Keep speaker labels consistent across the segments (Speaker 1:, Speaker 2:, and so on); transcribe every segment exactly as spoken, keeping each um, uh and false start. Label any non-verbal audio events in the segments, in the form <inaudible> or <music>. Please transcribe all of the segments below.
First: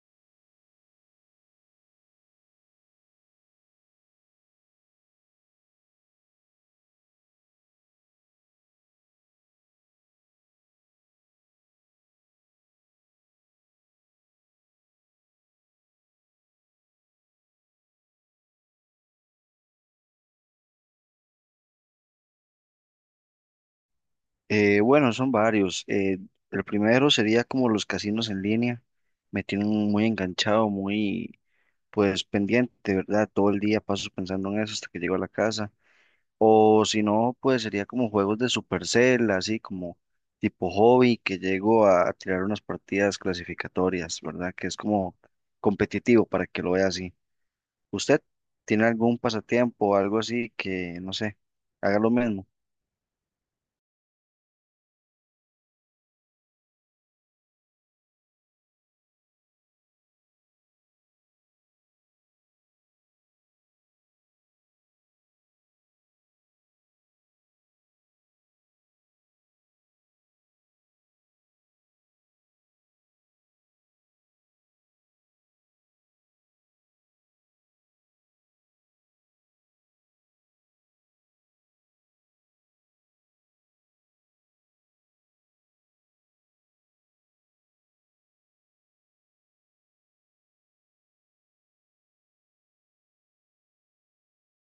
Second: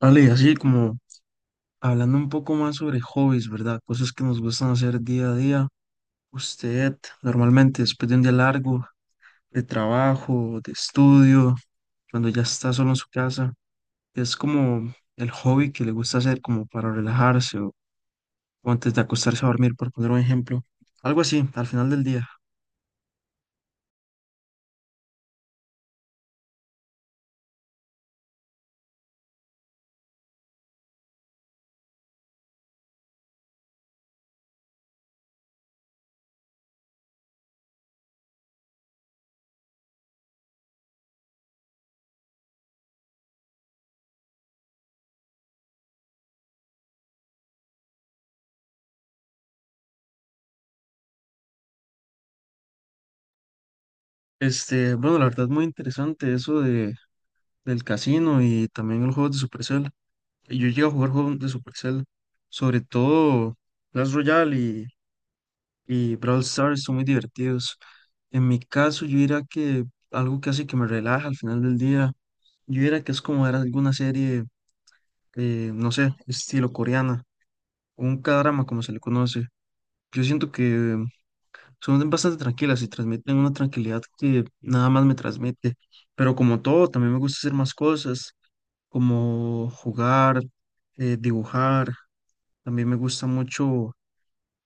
Speaker 1: Vale, así como hablando un poco más sobre hobbies, ¿verdad? Cosas que nos gustan hacer día a día. Usted normalmente después de un día largo de trabajo, de estudio, cuando ya está solo en su casa, es como el hobby que le gusta hacer como para relajarse o, o antes de acostarse a dormir, por poner un ejemplo. Algo así, al final del día.
Speaker 2: Eh, bueno, son varios. Eh, el primero sería como los casinos en línea. Me tienen muy enganchado, muy pues pendiente, ¿verdad? Todo el día paso pensando en eso hasta que llego a la casa. O si no, pues sería como juegos de Supercell, así como tipo hobby, que llego a tirar unas partidas clasificatorias, ¿verdad? Que es como competitivo para que lo vea así. ¿Usted tiene algún pasatiempo o algo así que, no sé, haga lo mismo?
Speaker 1: Este, bueno, la verdad es muy interesante eso de, del casino y también los juegos de Supercell. Yo llego a jugar juegos de Supercell, sobre todo, Clash Royale y Brawl Stars son muy divertidos. En mi caso, yo diría que algo que hace que me relaja al final del día, yo diría que es como ver alguna serie, eh, no sé, estilo coreana, un K-drama como se le conoce. Yo siento que son bastante tranquilas y transmiten una tranquilidad que nada más me transmite. Pero como todo, también me gusta hacer más cosas, como jugar, eh, dibujar. También me gusta mucho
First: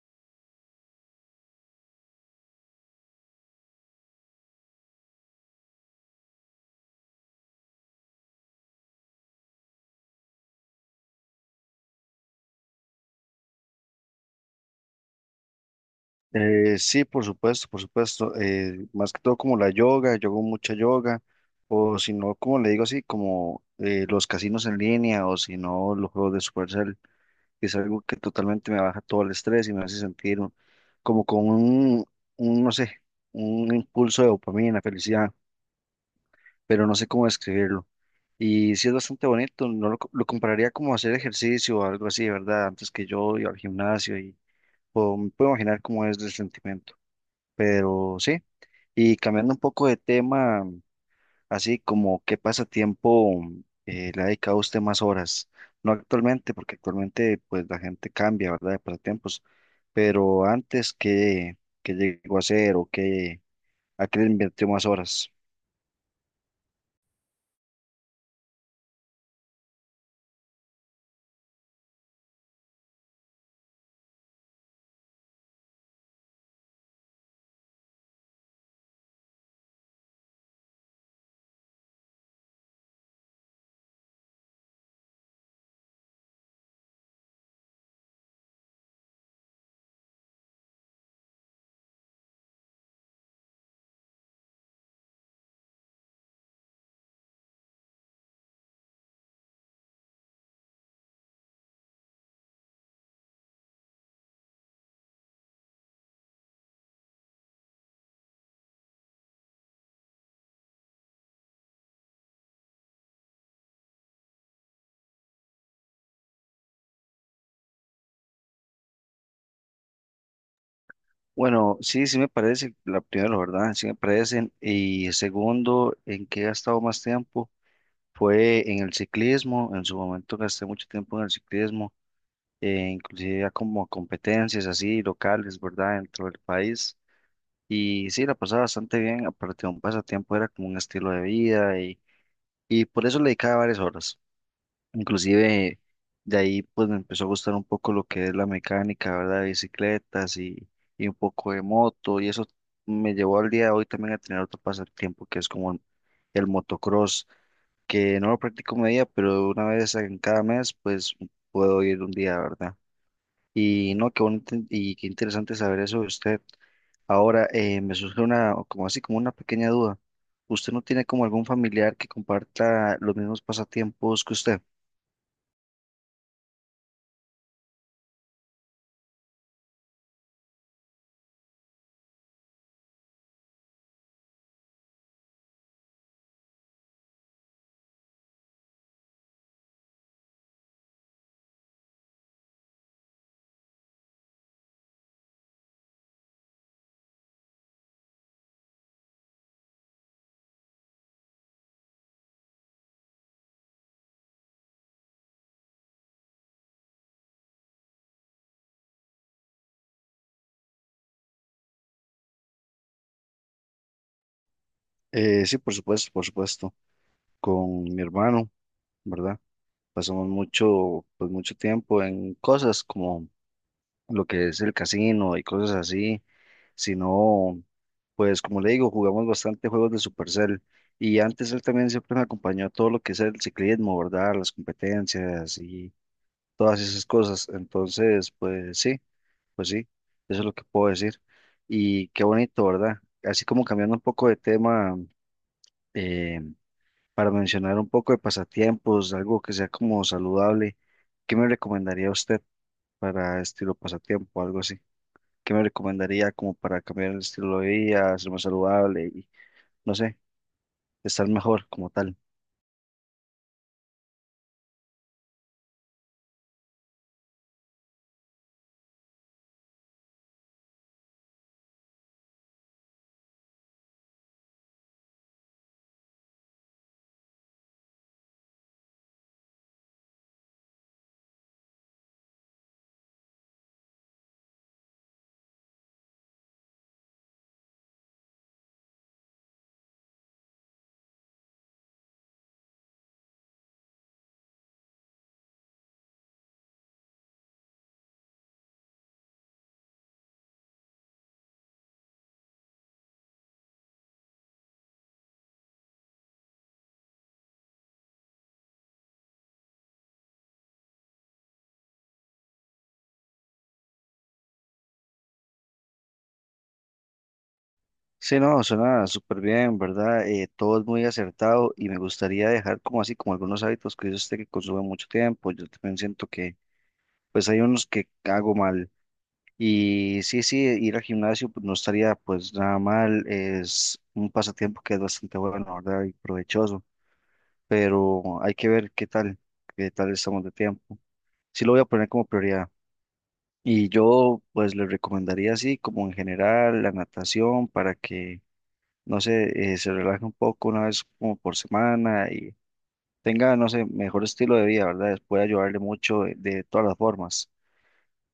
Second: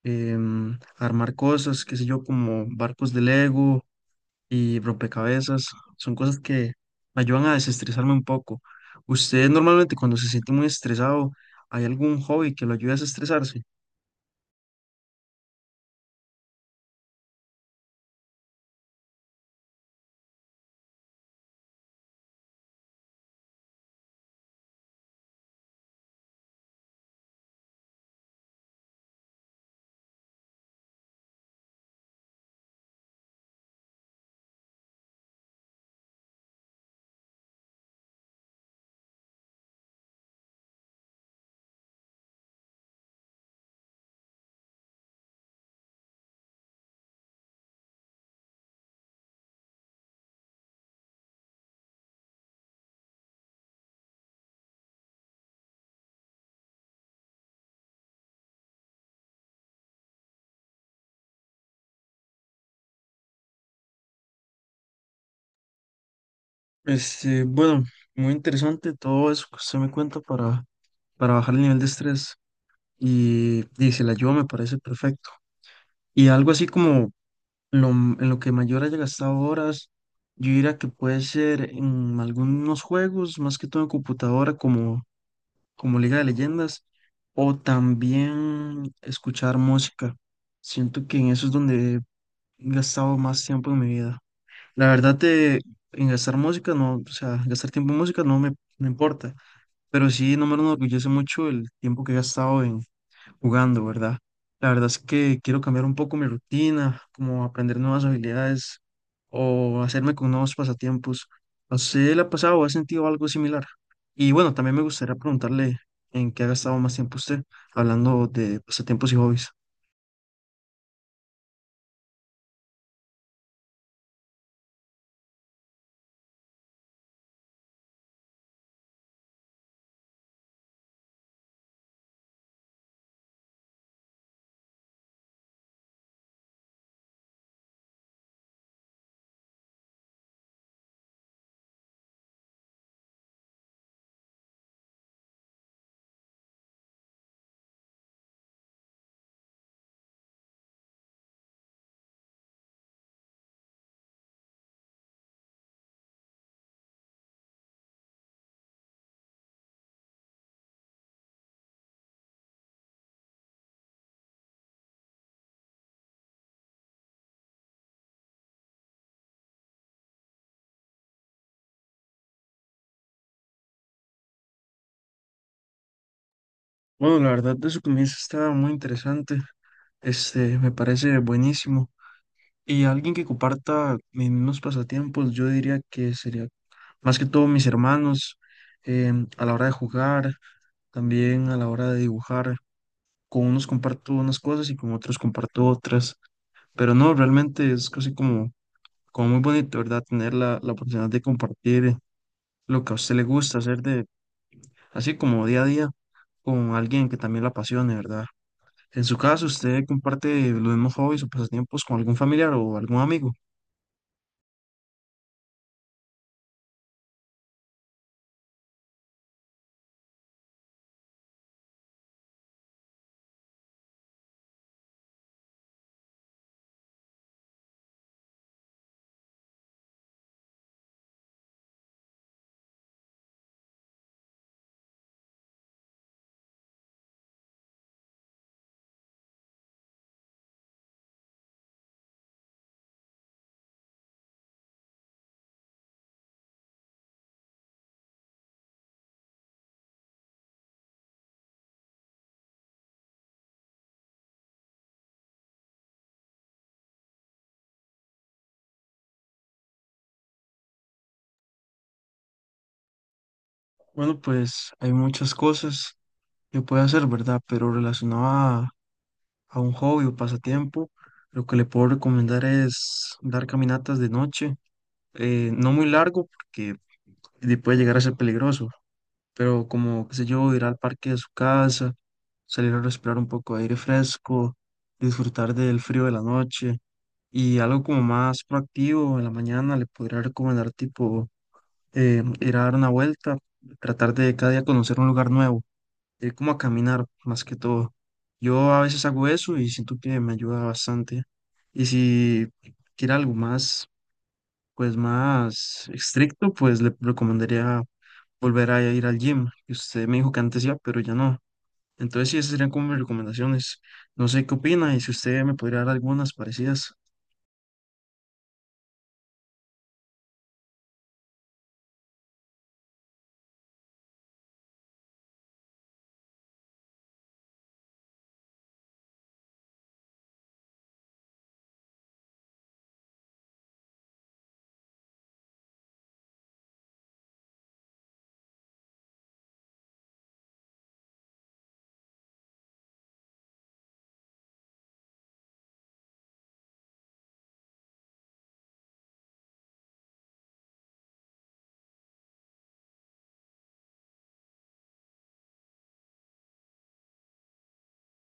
Speaker 1: em, armar cosas, qué sé yo, como barcos de Lego y rompecabezas. Son cosas que me ayudan a desestresarme un poco. ¿Usted normalmente cuando se siente muy estresado, hay algún hobby que lo ayude a desestresarse?
Speaker 2: Eh, sí, por supuesto, por supuesto. Eh, más que todo como la yoga, yo hago mucha yoga, o si no, como le digo así, como eh, los casinos en línea, o si no, los juegos de Supercell, que es algo que totalmente me baja todo el estrés y me hace sentir un- como con un, un, no sé, un impulso de dopamina, felicidad, pero no sé cómo describirlo. Y sí es bastante bonito, no lo, co- lo compararía como hacer ejercicio o algo así, ¿verdad? Antes que yo iba al gimnasio y puedo, puedo imaginar cómo es el sentimiento. Pero sí, y cambiando un poco de tema, así como qué pasatiempo eh, le ha dedicado usted más horas, no actualmente, porque actualmente pues la gente cambia, ¿verdad? De pasatiempos, pero antes qué qué llegó a hacer o qué a qué le invirtió más horas.
Speaker 1: Este, bueno, muy interesante todo eso que usted me cuenta para, para bajar el nivel de estrés. Y dice, la ayuda me parece perfecto. Y algo así como lo, m- en lo que mayor haya gastado horas, yo diría que puede ser en algunos juegos, más que todo en computadora, como como Liga de Leyendas, o también escuchar música. Siento que en eso es donde he gastado más tiempo en mi vida. La verdad de en gastar música, no, o sea, gastar tiempo en música no me, no importa, pero sí no me enorgullece mucho el tiempo que he gastado en, jugando, ¿verdad? La verdad es que quiero cambiar un poco mi rutina, como aprender nuevas habilidades o hacerme con nuevos pasatiempos. No sé, le ha pasado o ha sentido algo similar. Y bueno, también me gustaría preguntarle en qué ha gastado más tiempo usted, hablando de pasatiempos y hobbies.
Speaker 2: Bueno, sí, sí me parece, la primera, ¿verdad? Sí me parecen. Y segundo, en qué he gastado más tiempo fue en el ciclismo, en su momento gasté mucho tiempo en el ciclismo eh, inclusive a como a competencias así locales, ¿verdad? Dentro del país. Y sí, la pasaba bastante bien, aparte de un pasatiempo, era como un estilo de vida y, y por eso le dedicaba varias horas. Inclusive de ahí pues me empezó a gustar un poco lo que es la mecánica, ¿verdad? De bicicletas y, y un poco de moto y eso me llevó al día de hoy también a tener otro pasatiempo que es como el, el motocross, que no lo practico media, pero una vez en cada mes pues puedo ir un día, ¿verdad? Y no, qué bonito y qué interesante saber eso de usted. Ahora, eh, me surge una, como así, como una pequeña duda. ¿Usted no tiene como algún familiar que comparta los mismos pasatiempos que usted?
Speaker 1: Bueno, la verdad de su comienzo está muy interesante. Este, me parece buenísimo. Y alguien que comparta mis mismos pasatiempos, yo diría que sería más que todo mis hermanos, em, a la hora de jugar. También a la hora de dibujar, con unos comparto unas cosas y con otros comparto otras. Pero no, realmente es casi como, como muy bonito, ¿verdad? Tener la, la oportunidad de compartir lo que a usted le gusta hacer de, así como día a día, con alguien que también la apasione, ¿verdad? En su caso, ¿usted comparte los mismos hobbies o pasatiempos con algún familiar o algún amigo?
Speaker 2: Eh, sí, por supuesto, por supuesto. Con mi hermano, ¿verdad? Pasamos mucho, pues mucho tiempo en cosas como lo que es el casino y cosas así, sino pues como le digo, jugamos bastante juegos de Supercell y antes él también siempre me acompañó a todo lo que es el ciclismo, ¿verdad? Las competencias y todas esas cosas. Entonces, pues sí, pues sí, eso es lo que puedo decir. Y qué bonito, ¿verdad? Así como cambiando un poco de tema, eh, para mencionar un poco de pasatiempos, algo que sea como saludable, ¿qué me recomendaría usted para estilo pasatiempo, algo así? ¿Qué me recomendaría como para cambiar el estilo de vida, ser más saludable y no sé? Estar mejor como tal.
Speaker 1: Bueno, pues hay muchas cosas que puede hacer, ¿verdad? Pero relacionado a a un hobby o pasatiempo, lo que le puedo recomendar es dar caminatas de noche, eh, no muy largo porque de- puede llegar a ser peligroso, pero como, qué sé yo, ir al parque de su casa, salir a respirar un poco de aire fresco, disfrutar del frío de la noche y algo como más proactivo en la mañana le podría recomendar tipo eh, ir a dar una vuelta, tratar de cada día conocer un lugar nuevo, ir como a caminar más que todo. Yo a veces hago eso y siento que me ayuda bastante. Y si quiere algo más, pues más estricto, pues le recomendaría volver a ir al gym, que usted me dijo que antes iba, pero ya no. Entonces sí, esas serían como mis recomendaciones. No sé qué opina y si usted me podría dar algunas parecidas.
Speaker 2: Sí, no, suena súper bien, ¿verdad? Eh, todo es muy acertado y me gustaría dejar como así, como algunos hábitos que yo sé que consumen mucho tiempo. Yo también siento que, pues hay unos que hago mal. Y sí, sí, ir al gimnasio pues, no estaría pues nada mal. Es un pasatiempo que es bastante bueno, ¿verdad? Y provechoso. Pero hay que ver qué tal, qué tal estamos de tiempo. Sí lo voy a poner como prioridad. Y yo pues le recomendaría así, como en general, la natación para que no sé, eh, se relaje un poco una vez como por semana y tenga, no sé, mejor estilo de vida, ¿verdad? Puede ayudarle mucho de, de todas las formas.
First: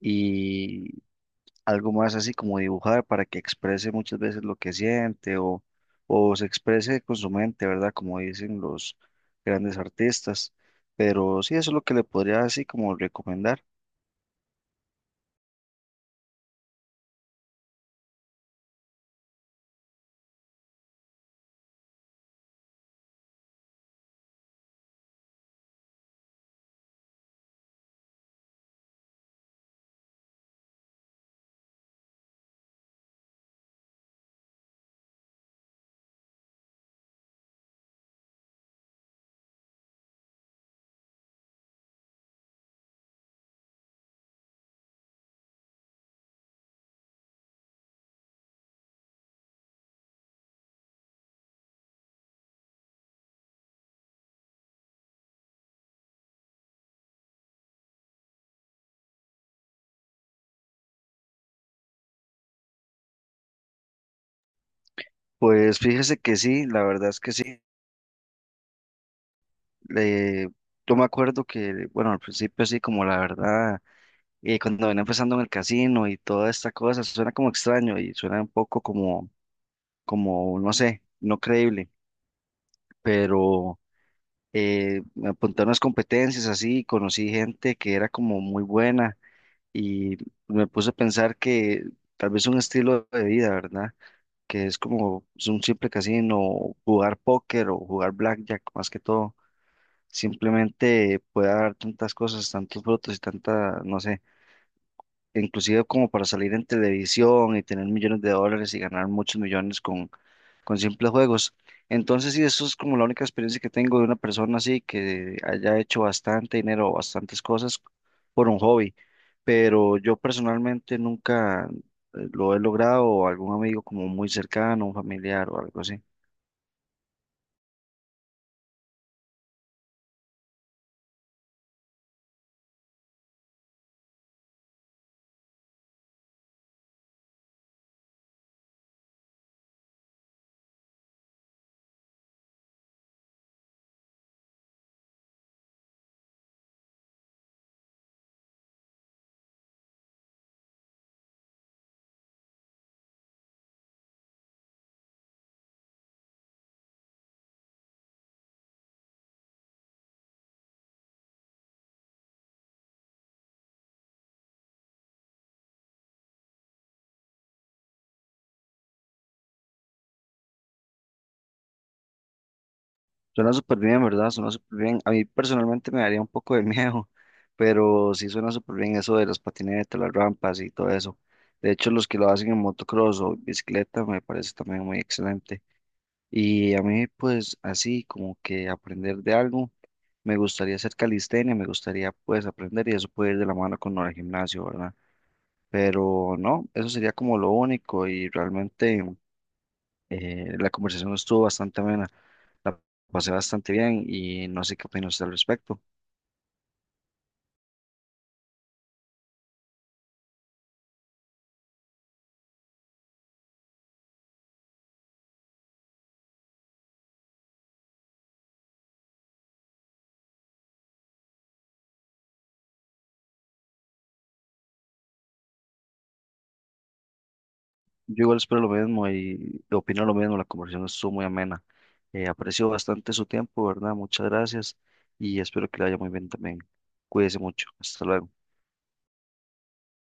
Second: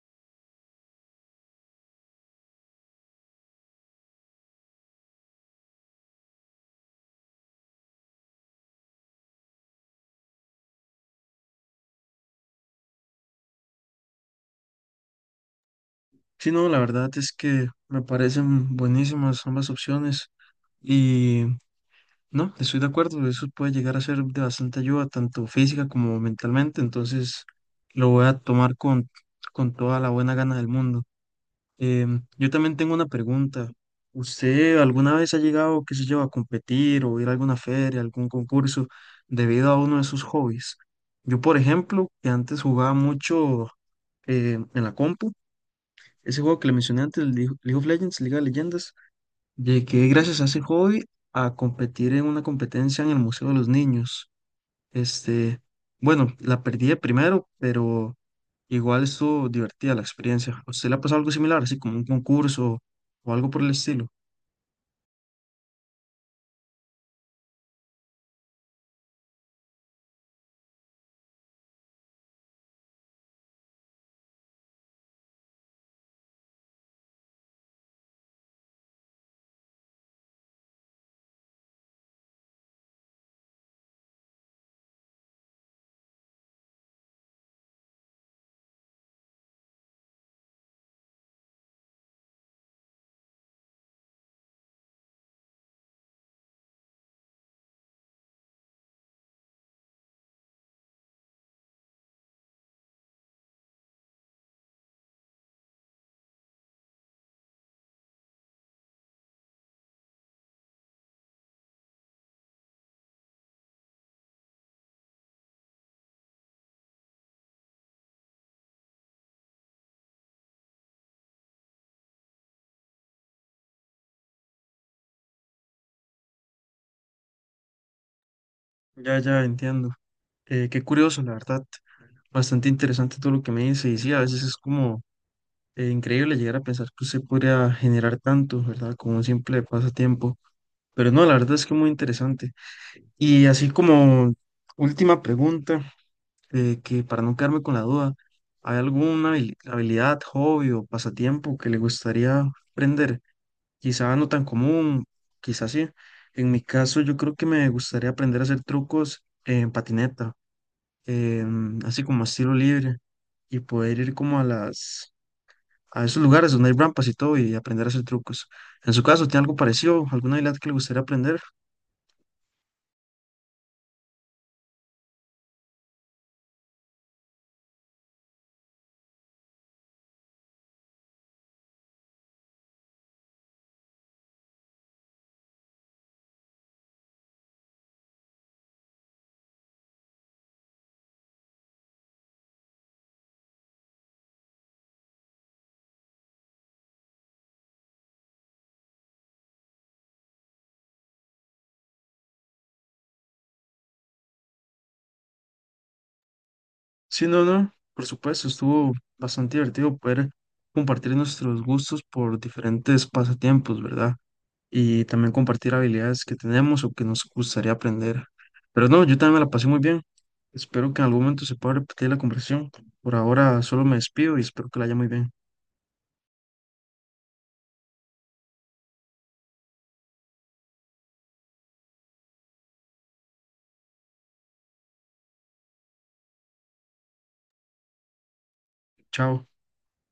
Speaker 2: Y algo más así como dibujar para que exprese muchas veces lo que siente o, o se exprese con su mente, ¿verdad? Como dicen los grandes artistas. Pero sí, eso es lo que le podría así como recomendar.
Speaker 1: Sí, no, la verdad es que me parecen buenísimas ambas opciones. Y no, estoy de acuerdo, eso puede llegar a ser de bastante ayuda, tanto física como mentalmente, entonces lo voy a tomar con, con toda la buena gana del mundo. Em, yo también tengo una pregunta. ¿Usted alguna vez ha llegado, qué sé yo, a competir o ir a alguna feria, algún concurso debido a uno de sus hobbies? Yo, por ejemplo, que antes jugaba mucho eh, en la compu, ese juego que le mencioné antes, el League League of Legends, Liga de Leyendas, llegué gracias a ese hobby a competir en una competencia en el Museo de los Niños. Este, bueno, la perdí de primero, pero igual estuvo divertida la experiencia. ¿A usted le ha pasado algo similar, así como un concurso o algo por el estilo?
Speaker 2: Pues fíjese que sí, la verdad es que sí. Le, yo me acuerdo que, bueno, al principio así como la verdad y cuando venía empezando en el casino y toda esta cosa, suena como extraño y suena un poco como, como, no sé, no creíble, pero eh, me apunté a unas competencias así, conocí gente que era como muy buena y me puse a pensar que tal vez un estilo de vida, ¿verdad? Que es como es un simple casino, jugar póker o jugar blackjack, más que todo, simplemente puede dar tantas cosas, tantos frutos y tanta, no sé inclusive como para salir en televisión y tener millones de dólares y ganar muchos millones con, con simples juegos. Entonces, sí, eso es como la única experiencia que tengo de una persona así que haya hecho bastante dinero o bastantes cosas por un hobby. Pero yo personalmente nunca eh, lo he logrado o algún amigo como muy cercano, un familiar o algo así.
Speaker 1: Ya, ya, entiendo. Eh, qué curioso, la verdad. Bastante interesante todo lo que me dice. Y sí, a veces es como eh, increíble llegar a pensar que usted podría generar tanto, ¿verdad? Como un simple pasatiempo. Pero no, la verdad es que muy interesante. Y así como última pregunta. eh, que para no quedarme con la duda, ¿hay alguna habili- habilidad, hobby o pasatiempo que le gustaría aprender? Quizá no tan común, quizá sí. En mi caso, yo creo que me gustaría aprender a hacer trucos en patineta, em, así como a estilo libre, y poder ir como a las, a esos lugares donde hay rampas y todo y aprender a hacer trucos. En su caso, ¿tiene algo parecido? ¿Alguna habilidad que le gustaría aprender?
Speaker 2: Suena súper bien, ¿verdad? Suena súper bien. A mí personalmente me daría un poco de <laughs> miedo, pero sí suena súper bien eso de las patinetas, las rampas y todo eso. De hecho, los que lo hacen en motocross o bicicleta me parece también muy excelente. Y a mí, pues así como que aprender de algo, me gustaría hacer calistenia, me gustaría pues aprender y eso puede ir de la mano con el gimnasio, ¿verdad? Pero no, eso sería como lo único y realmente eh, la conversación estuvo bastante amena. La pasé bastante bien y no sé qué opina usted al respecto.
Speaker 1: Sí, no, no, por supuesto, estuvo bastante divertido poder compartir nuestros gustos por diferentes pasatiempos, ¿verdad? Y también compartir habilidades que tenemos o que nos gustaría aprender. Pero no, yo también me la pasé muy bien. Espero que en algún momento se pueda repetir la conversación. Por ahora solo me despido y espero que la haya muy bien.
Speaker 2: Yo igual espero lo mismo y opino lo mismo. La conversación estuvo muy amena. Eh, aprecio bastante su tiempo, ¿verdad? Muchas gracias y espero que le vaya muy bien también. Cuídese mucho. Hasta luego.
Speaker 1: Chao.